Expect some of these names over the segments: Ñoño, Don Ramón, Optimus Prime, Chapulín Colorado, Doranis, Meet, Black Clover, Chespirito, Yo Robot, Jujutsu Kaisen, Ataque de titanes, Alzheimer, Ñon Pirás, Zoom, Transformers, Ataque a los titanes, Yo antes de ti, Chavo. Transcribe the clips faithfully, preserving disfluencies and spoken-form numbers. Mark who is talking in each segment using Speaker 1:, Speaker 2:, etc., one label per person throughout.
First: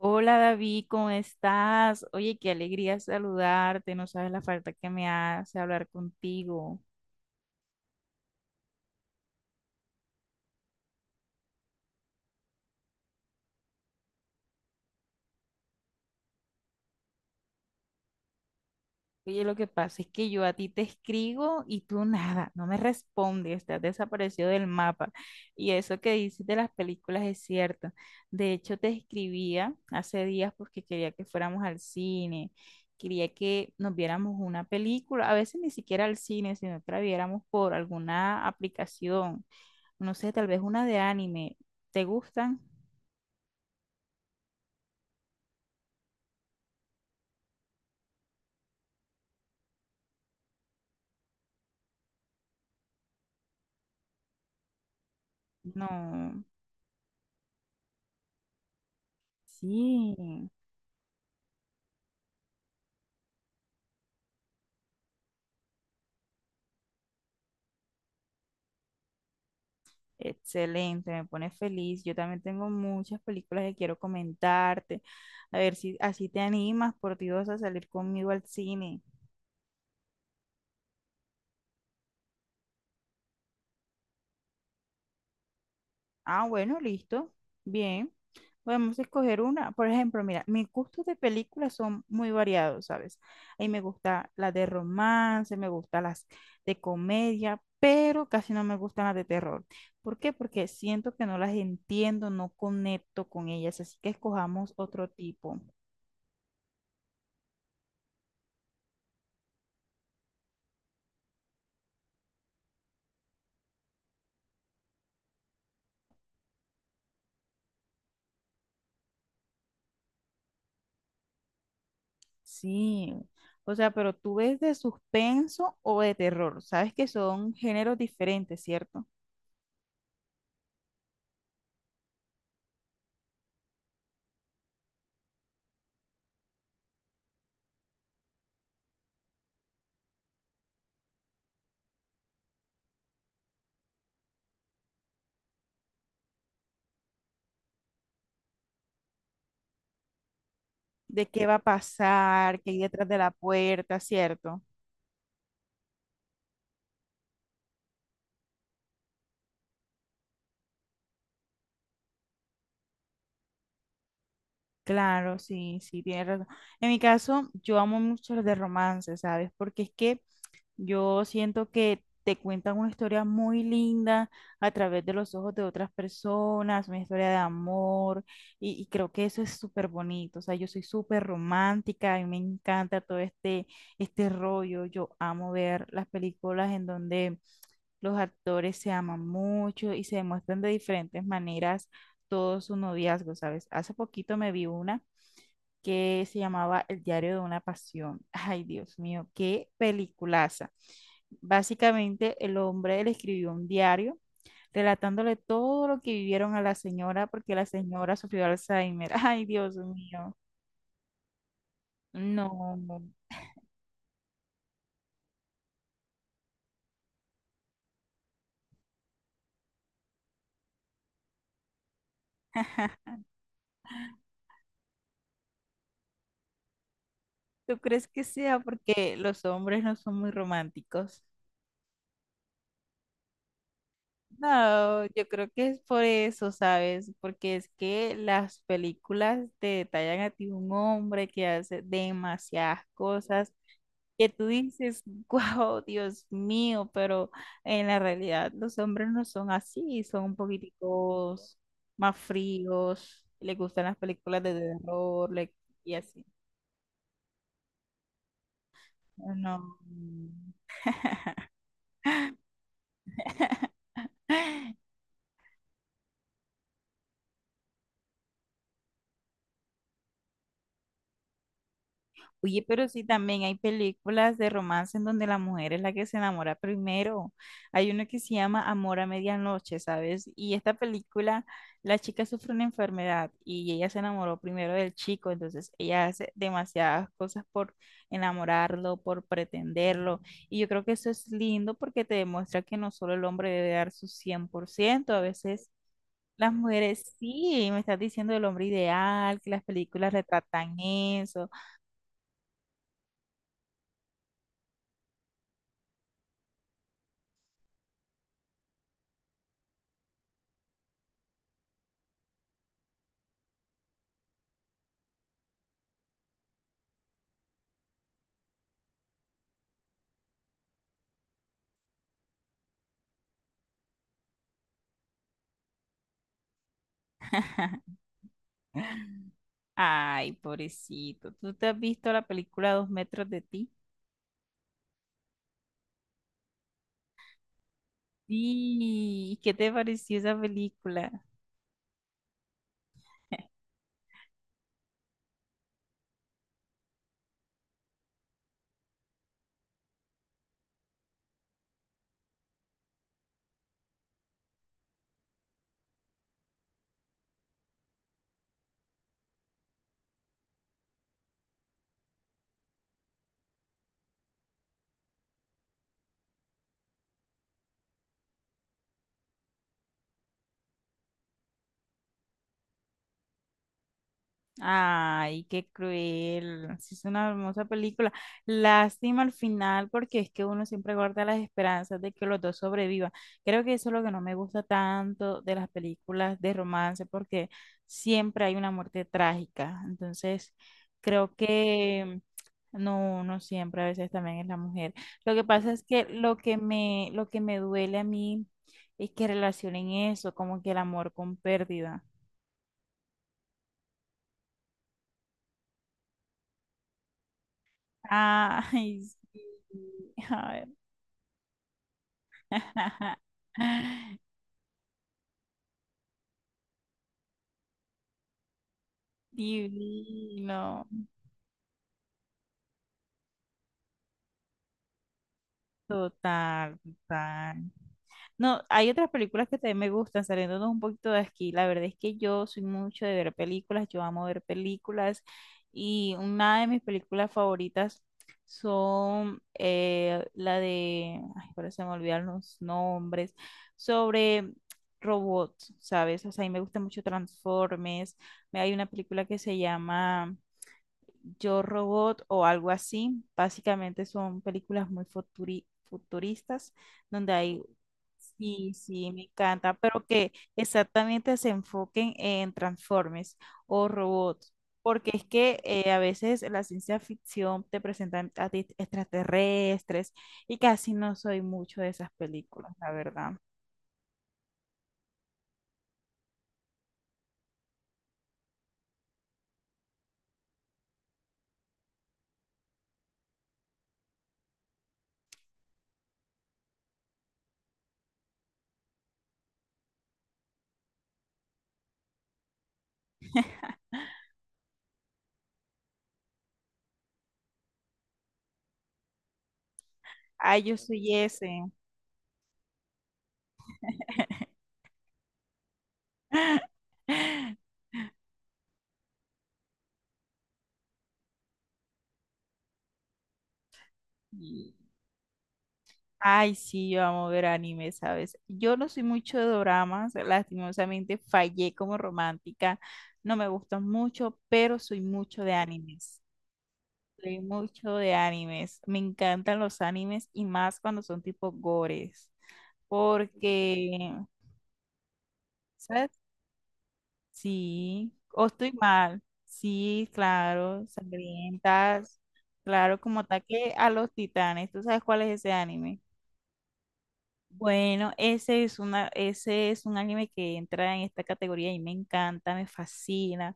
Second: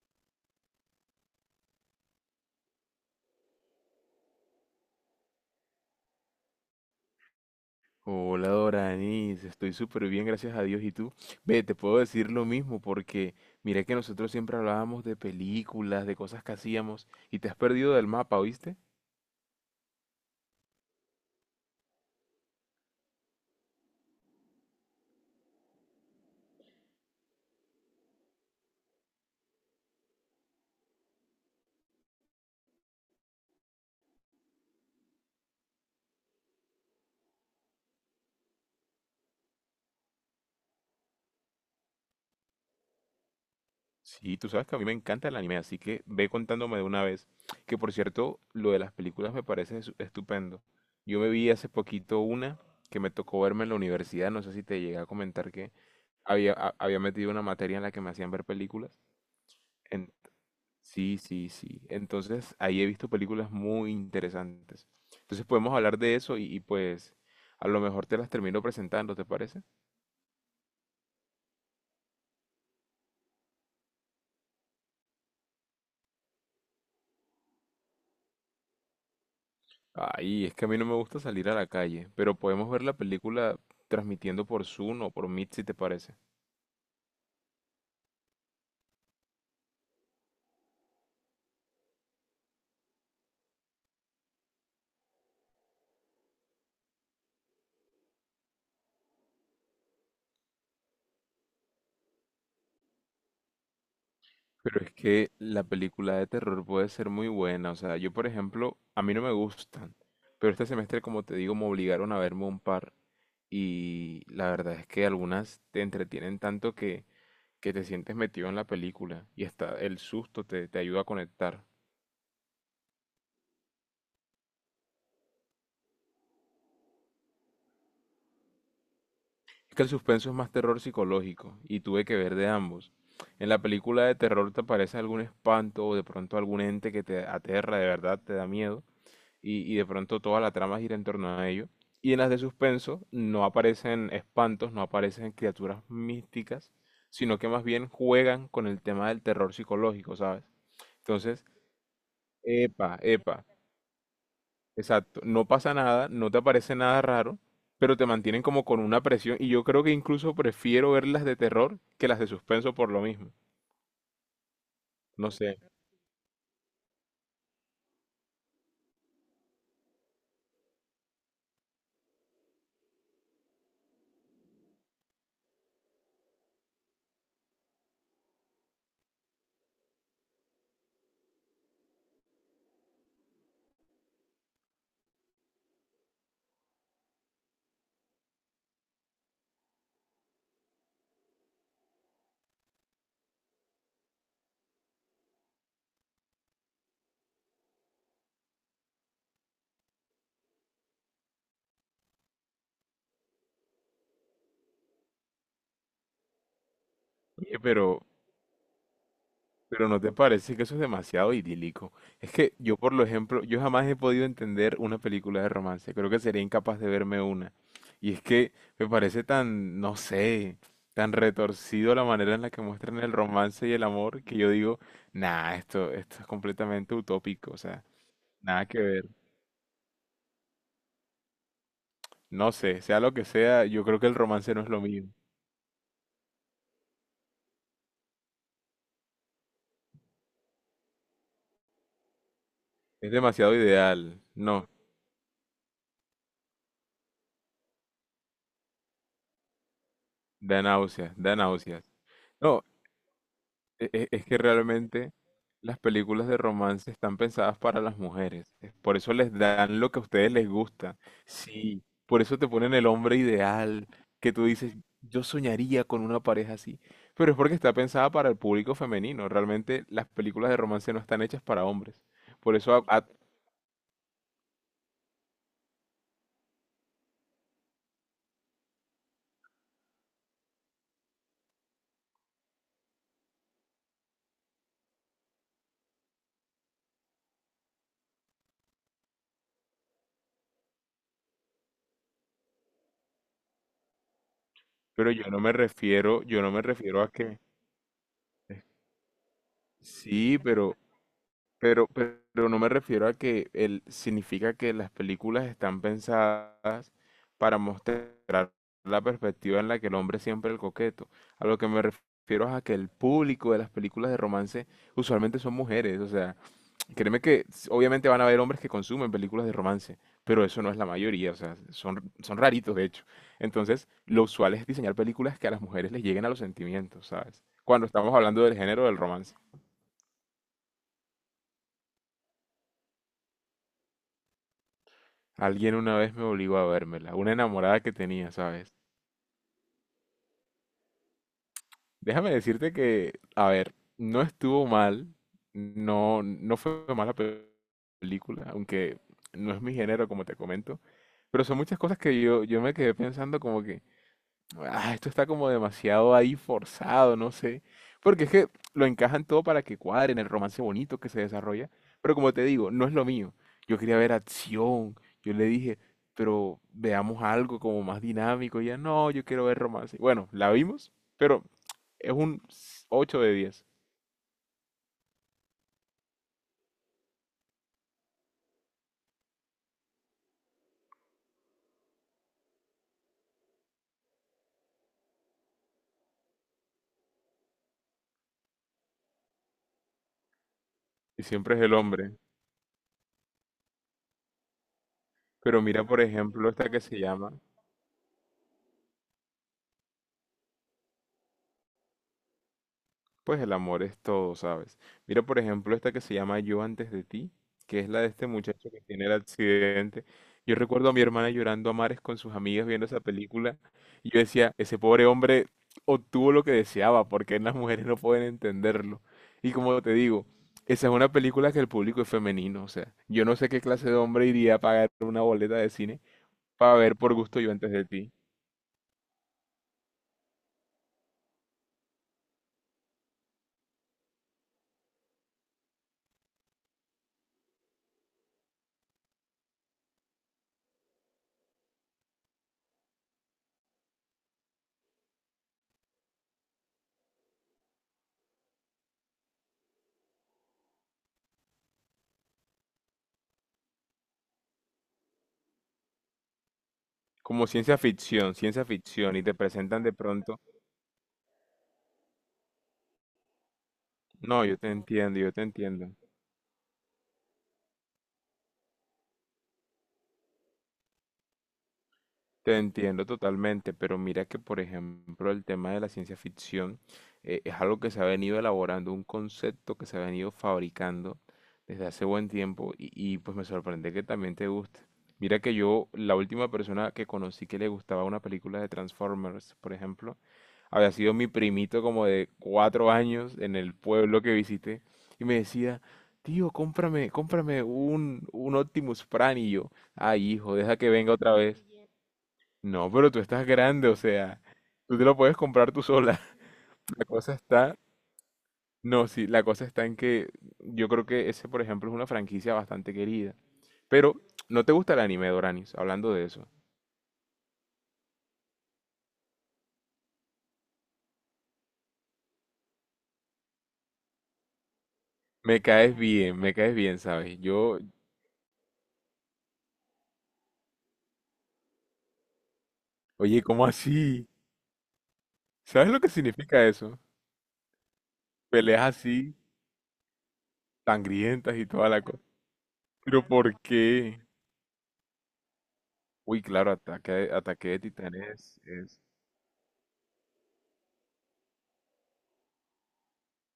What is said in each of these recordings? Speaker 1: Hola David, ¿cómo estás? Oye, qué alegría saludarte, no sabes la falta que me hace hablar contigo.
Speaker 2: Hola Doranis, estoy súper bien, gracias a Dios. ¿Y tú? Ve, te puedo decir lo mismo porque mira que nosotros siempre hablábamos de películas, de cosas que hacíamos y te has perdido del mapa, ¿oíste?
Speaker 1: Oye, lo que pasa es que yo a ti te escribo y tú nada, no me respondes, te has desaparecido del mapa. Y eso que dices de las películas es cierto. De hecho, te escribía hace días porque quería que fuéramos al cine, quería que nos viéramos una película, a veces ni siquiera al cine, sino que la viéramos por alguna aplicación. No sé, tal vez una de anime. ¿Te gustan?
Speaker 2: Sí, tú sabes que a mí me encanta el anime, así que ve contándome de una vez. Que por cierto, lo de las películas me parece es- estupendo. Yo me vi hace poquito una que me tocó verme en la universidad, no sé si te llegué a comentar que
Speaker 1: No.
Speaker 2: había, a- había metido una materia en la que me hacían ver películas.
Speaker 1: Sí.
Speaker 2: Sí, sí, sí. Entonces, ahí he visto películas muy interesantes. Entonces, podemos hablar de eso y, y, pues a lo mejor te las termino presentando, ¿te parece?
Speaker 1: Excelente, me pone feliz. Yo también tengo muchas películas que quiero comentarte. A ver si así te animas, por Dios, a salir conmigo al cine.
Speaker 2: Ay, es que a mí no me gusta salir a la calle, pero podemos ver la película transmitiendo por Zoom o por Meet si te parece.
Speaker 1: Ah, bueno, listo. Bien. Podemos escoger una. Por ejemplo, mira, mis gustos de películas son muy variados, ¿sabes? Ahí me gusta las de romance, me gustan las de comedia, pero casi no me gustan las de terror. ¿Por qué? Porque siento que no las entiendo, no conecto con ellas, así que escojamos
Speaker 2: Pero es
Speaker 1: otro
Speaker 2: que
Speaker 1: tipo.
Speaker 2: la película de terror puede ser muy buena. O sea, yo, por ejemplo, a mí no me gustan, pero este semestre, como te digo, me obligaron a verme un par y la verdad es que algunas te entretienen tanto que que te sientes metido en la película y hasta el susto te, te ayuda a conectar.
Speaker 1: Sí. O sea, pero tú ves de suspenso o de terror. Sabes que son géneros diferentes, ¿cierto?
Speaker 2: Es que el suspenso es más terror psicológico y tuve que ver de ambos. En la película de terror te aparece algún espanto o de pronto algún ente que te aterra, de verdad te da miedo y, y de pronto toda la trama gira en torno a ello. Y en las de suspenso no aparecen espantos, no aparecen criaturas místicas, sino que más bien juegan con el tema del terror psicológico, ¿sabes?
Speaker 1: ¿De
Speaker 2: Entonces,
Speaker 1: qué va a pasar, qué hay
Speaker 2: epa,
Speaker 1: detrás de la
Speaker 2: epa,
Speaker 1: puerta, ¿cierto?
Speaker 2: exacto, no pasa nada, no te aparece nada raro, pero te mantienen como con una presión y yo creo que incluso prefiero ver las de terror que las de suspenso por lo mismo. No
Speaker 1: Claro,
Speaker 2: sé,
Speaker 1: sí, sí, tienes razón. En mi caso, yo amo mucho los de romance, ¿sabes? Porque es que yo siento que te cuentan una historia muy linda a través de los ojos de otras personas, una historia de amor, y, y creo que eso es súper bonito. O sea, yo soy súper romántica, a mí me encanta todo este, este rollo. Yo amo ver las películas en donde los actores se aman mucho y se demuestran de diferentes maneras todo su noviazgo, ¿sabes? Hace poquito me vi una que se llamaba El diario de una pasión. Ay, Dios mío, qué peliculaza. Básicamente, el hombre le escribió un diario relatándole todo lo que vivieron a la señora porque
Speaker 2: oye,
Speaker 1: la
Speaker 2: pero,
Speaker 1: señora sufrió Alzheimer. Ay, Dios
Speaker 2: pero ¿no te
Speaker 1: mío.
Speaker 2: parece que eso es demasiado idílico? Es que yo, por
Speaker 1: No,
Speaker 2: lo ejemplo, yo jamás he podido entender una película de romance, creo que sería incapaz de verme una. Y es que me parece tan, no sé, tan retorcido la manera en la que muestran el romance y el amor que yo digo, nah, esto, esto es completamente utópico, o
Speaker 1: ¿tú
Speaker 2: sea,
Speaker 1: crees que sea
Speaker 2: nada que ver.
Speaker 1: porque los hombres no son muy románticos?
Speaker 2: No sé, sea lo que sea, yo creo que el romance no es lo
Speaker 1: No,
Speaker 2: mío.
Speaker 1: yo creo que es por eso, ¿sabes? Porque es que las películas te detallan a ti un hombre que hace demasiadas
Speaker 2: Es
Speaker 1: cosas
Speaker 2: demasiado ideal.
Speaker 1: que tú
Speaker 2: No,
Speaker 1: dices, wow, Dios mío, pero en la realidad los hombres no son así, son un
Speaker 2: da náuseas, da
Speaker 1: poquiticos
Speaker 2: náuseas.
Speaker 1: más
Speaker 2: No,
Speaker 1: fríos, les gustan
Speaker 2: e-
Speaker 1: las
Speaker 2: e- es que
Speaker 1: películas de
Speaker 2: realmente
Speaker 1: terror le-
Speaker 2: las
Speaker 1: y así.
Speaker 2: películas de romance están pensadas para las mujeres. Es Por eso les
Speaker 1: No. No.
Speaker 2: dan lo que a ustedes les gusta. Sí, por eso te ponen el hombre ideal, que tú dices, yo soñaría con una pareja así. Pero es porque está pensada para el público femenino. Realmente las películas de romance no están hechas para hombres. Por
Speaker 1: Oye,
Speaker 2: eso, a-
Speaker 1: pero sí
Speaker 2: a-
Speaker 1: también hay películas de romance en donde la mujer es la que se enamora primero. Hay una que se llama Amor a Medianoche, ¿sabes? Y esta película, la chica sufre una enfermedad y ella se enamoró primero del chico, entonces ella hace demasiadas cosas por enamorarlo, por pretenderlo. Y yo creo que eso es lindo porque te demuestra que no solo el hombre debe dar su cien por
Speaker 2: pero
Speaker 1: ciento. A
Speaker 2: yo no me
Speaker 1: veces…
Speaker 2: refiero, yo no
Speaker 1: Las
Speaker 2: me refiero a
Speaker 1: mujeres,
Speaker 2: que...
Speaker 1: sí, me estás diciendo el hombre ideal, que las películas
Speaker 2: Sí, pero,
Speaker 1: retratan eso.
Speaker 2: pero, pero no me refiero a que el, significa que las películas están pensadas para mostrar la perspectiva en la que el hombre es siempre el coqueto. A lo que me refiero es a que el público de las películas de romance usualmente son mujeres. O sea, créeme que s- obviamente van a haber hombres que consumen películas de romance, pero eso no es la mayoría. O sea, son, son raritos de hecho. Entonces, lo usual es diseñar películas que a las mujeres les lleguen a los sentimientos, ¿sabes? Cuando estamos hablando del género del romance.
Speaker 1: Ay, pobrecito. ¿Tú te has visto la película Dos metros de ti?
Speaker 2: Alguien una vez me obligó a vérmela, una enamorada que tenía, ¿sabes?
Speaker 1: Sí. ¿Y qué te pareció esa película?
Speaker 2: Déjame decirte que, a ver, no estuvo mal, no, no fue mala pe- película, aunque no es mi género, como te comento, pero son muchas cosas que yo, yo me quedé pensando como que, ah, esto está como demasiado ahí forzado, no sé. Porque es que lo encajan todo para que cuadren el romance bonito que se desarrolla. Pero como te digo, no es lo mío. Yo quería ver acción. Yo le dije, pero veamos algo como más dinámico. Y ella, no, yo quiero ver romance. Bueno, la vimos, pero es un ocho de diez.
Speaker 1: Ay, qué cruel. Sí, es una hermosa película. Lástima al final porque es que uno siempre guarda las esperanzas de que los dos sobrevivan. Creo que eso es lo que no me gusta tanto de las películas de romance porque siempre hay una muerte trágica. Entonces,
Speaker 2: Y
Speaker 1: creo
Speaker 2: siempre es el hombre.
Speaker 1: que no, no siempre, a veces también es la mujer. Lo que
Speaker 2: Pero
Speaker 1: pasa
Speaker 2: mira,
Speaker 1: es
Speaker 2: por
Speaker 1: que lo
Speaker 2: ejemplo,
Speaker 1: que
Speaker 2: esta que se
Speaker 1: me, lo
Speaker 2: llama
Speaker 1: que me duele a mí es que relacionen eso, como que el amor con pérdida.
Speaker 2: pues el amor es todo, ¿sabes? Mira, por ejemplo, esta que se llama Yo antes de ti, que es la de este muchacho que
Speaker 1: Ay,
Speaker 2: tiene el
Speaker 1: sí.
Speaker 2: accidente.
Speaker 1: A
Speaker 2: Yo
Speaker 1: ver.
Speaker 2: recuerdo a mi hermana llorando a mares con sus amigas viendo esa película y yo decía, ese pobre hombre obtuvo lo que deseaba, porque las mujeres no pueden entenderlo. Y como te digo,
Speaker 1: Divino.
Speaker 2: esa es una película que el público es femenino, o sea, yo no sé qué clase de hombre iría a pagar una boleta de cine para
Speaker 1: Total,
Speaker 2: ver por gusto Yo
Speaker 1: total.
Speaker 2: antes de ti.
Speaker 1: No, hay otras películas que también me gustan, saliéndonos un poquito de aquí. La verdad es que yo soy mucho de ver películas, yo amo ver películas, y una de mis películas favoritas son eh, la de, ay, ahora se me olvidaron los nombres, sobre robots, ¿sabes? O sea, a mí me gusta mucho Transformers. Me- Hay una película que se llama Yo Robot o algo así. Básicamente son películas muy futuri- futuristas donde
Speaker 2: Como
Speaker 1: hay…
Speaker 2: ciencia ficción, ciencia
Speaker 1: Sí, sí,
Speaker 2: ficción, y
Speaker 1: me
Speaker 2: te
Speaker 1: encanta,
Speaker 2: presentan de
Speaker 1: pero que
Speaker 2: pronto
Speaker 1: exactamente se enfoquen en Transformers o
Speaker 2: no,
Speaker 1: robots,
Speaker 2: yo te
Speaker 1: porque
Speaker 2: entiendo,
Speaker 1: es
Speaker 2: yo te
Speaker 1: que eh,
Speaker 2: entiendo.
Speaker 1: a veces la ciencia ficción te presenta a ti extraterrestres y casi no soy mucho de esas
Speaker 2: Te
Speaker 1: películas, la
Speaker 2: entiendo
Speaker 1: verdad.
Speaker 2: totalmente, pero mira que, por ejemplo, el tema de la ciencia ficción eh, es algo que se ha venido elaborando, un concepto que se ha venido fabricando desde hace buen tiempo y, y, pues me sorprende que también te guste. Mira que yo, la última persona que conocí que le gustaba una película de Transformers, por ejemplo, había sido mi primito como de cuatro años en el pueblo que visité y me decía, tío, cómprame, cómprame un, un Optimus Prime y yo, ay hijo,
Speaker 1: Ay, yo
Speaker 2: deja que venga
Speaker 1: soy
Speaker 2: otra vez.
Speaker 1: ese.
Speaker 2: No, pero tú estás grande, o sea, tú te lo puedes comprar tú sola. La cosa está, no, sí, la cosa está en que yo creo que ese, por ejemplo, es una franquicia bastante querida. Pero, ¿no
Speaker 1: Y…
Speaker 2: te gusta el anime, Doranis? Hablando de eso.
Speaker 1: Ay, sí, yo amo ver anime, ¿sabes? Yo no soy mucho de dramas, lastimosamente fallé como romántica, no me gustan mucho, pero soy mucho de
Speaker 2: Me caes
Speaker 1: animes.
Speaker 2: bien, me caes bien,
Speaker 1: Soy
Speaker 2: ¿sabes? Yo,
Speaker 1: mucho de animes. Me encantan los animes y más cuando son tipo gores.
Speaker 2: oye, ¿cómo
Speaker 1: Porque,
Speaker 2: así? ¿Sabes lo que
Speaker 1: ¿sabes?
Speaker 2: significa eso?
Speaker 1: Sí, o estoy
Speaker 2: Peleas
Speaker 1: mal.
Speaker 2: así,
Speaker 1: Sí, claro,
Speaker 2: sangrientas y toda la
Speaker 1: sangrientas.
Speaker 2: cosa.
Speaker 1: Claro, como
Speaker 2: Pero ¿por
Speaker 1: ataque a los
Speaker 2: qué?
Speaker 1: titanes. ¿Tú sabes cuál es ese anime?
Speaker 2: Uy, claro, ataque, ataque de
Speaker 1: Bueno,
Speaker 2: titanes
Speaker 1: ese es
Speaker 2: es...
Speaker 1: una, ese es un anime que entra en esta categoría y me encanta, me fascina.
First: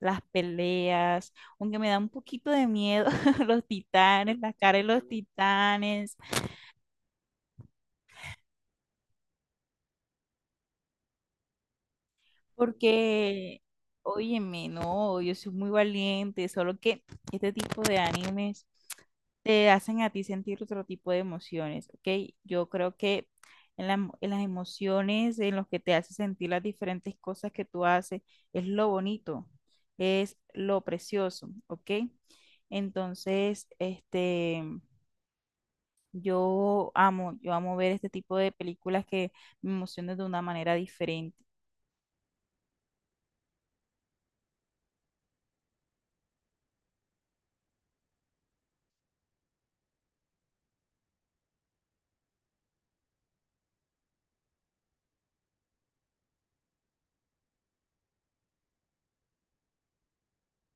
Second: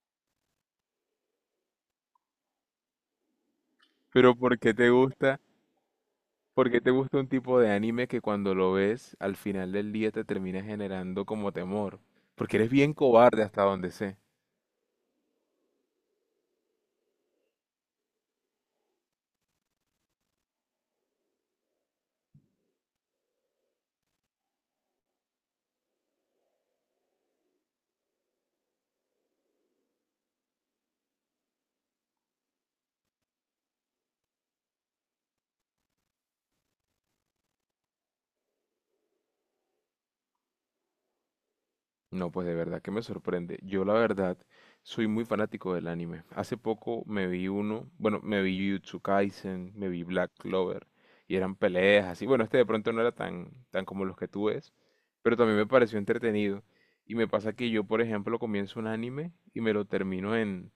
Speaker 1: Las peleas, aunque me da un poquito de miedo los
Speaker 2: Pero
Speaker 1: titanes, las
Speaker 2: ¿por qué
Speaker 1: caras de
Speaker 2: te
Speaker 1: los
Speaker 2: gusta?
Speaker 1: titanes.
Speaker 2: Porque te gusta un tipo de anime que cuando lo ves al final del día te termina generando como temor. Porque eres bien cobarde
Speaker 1: Porque,
Speaker 2: hasta donde sé.
Speaker 1: óyeme, no, yo soy muy valiente, solo que este tipo de animes te hacen a ti sentir otro tipo de emociones, ¿ok? Yo creo que en, la- en las emociones, en los que te hace sentir las diferentes cosas que tú haces, es lo bonito, es lo precioso, ¿ok? Entonces, este, yo amo, yo amo ver este tipo de películas que me emocionan de una manera diferente.
Speaker 2: No, pues de verdad que me sorprende. Yo la verdad soy muy fanático del anime. Hace poco me vi uno, bueno, me vi Jujutsu Kaisen, me vi Black Clover y eran peleas así. Bueno, este de pronto no era tan tan como los que tú ves, pero también me pareció entretenido. Y me pasa que yo, por ejemplo, comienzo un anime y me lo termino en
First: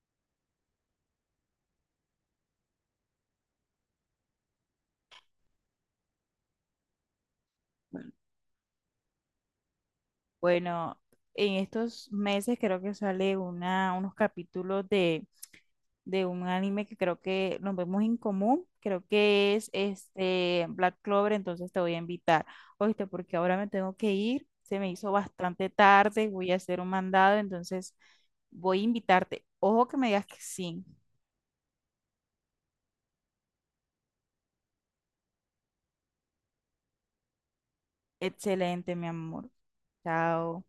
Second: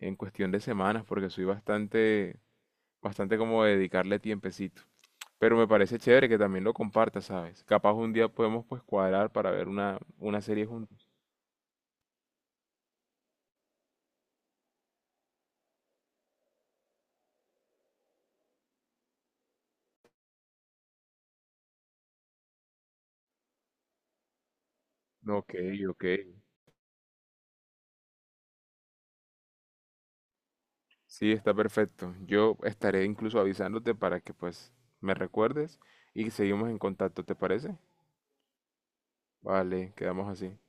Speaker 2: en cuestión de semanas porque soy bastante bastante como dedicarle tiempecito. Pero me parece chévere que también lo compartas, ¿sabes? Capaz un día podemos pues cuadrar para ver una, una serie
Speaker 1: Bueno,
Speaker 2: juntos.
Speaker 1: en estos meses creo que sale una, unos capítulos de, de un anime que creo que nos vemos en común. Creo que es este Black Clover, entonces te voy a invitar. Oíste, porque ahora me tengo que ir. Se me hizo
Speaker 2: No, ok,
Speaker 1: bastante
Speaker 2: ok.
Speaker 1: tarde, voy a hacer un mandado, entonces voy a invitarte. Ojo que me digas que sí.
Speaker 2: Sí, está perfecto. Yo estaré incluso avisándote para que pues me recuerdes y seguimos en contacto, ¿te parece?
Speaker 1: Excelente, mi amor.
Speaker 2: Vale, quedamos así.
Speaker 1: Chao.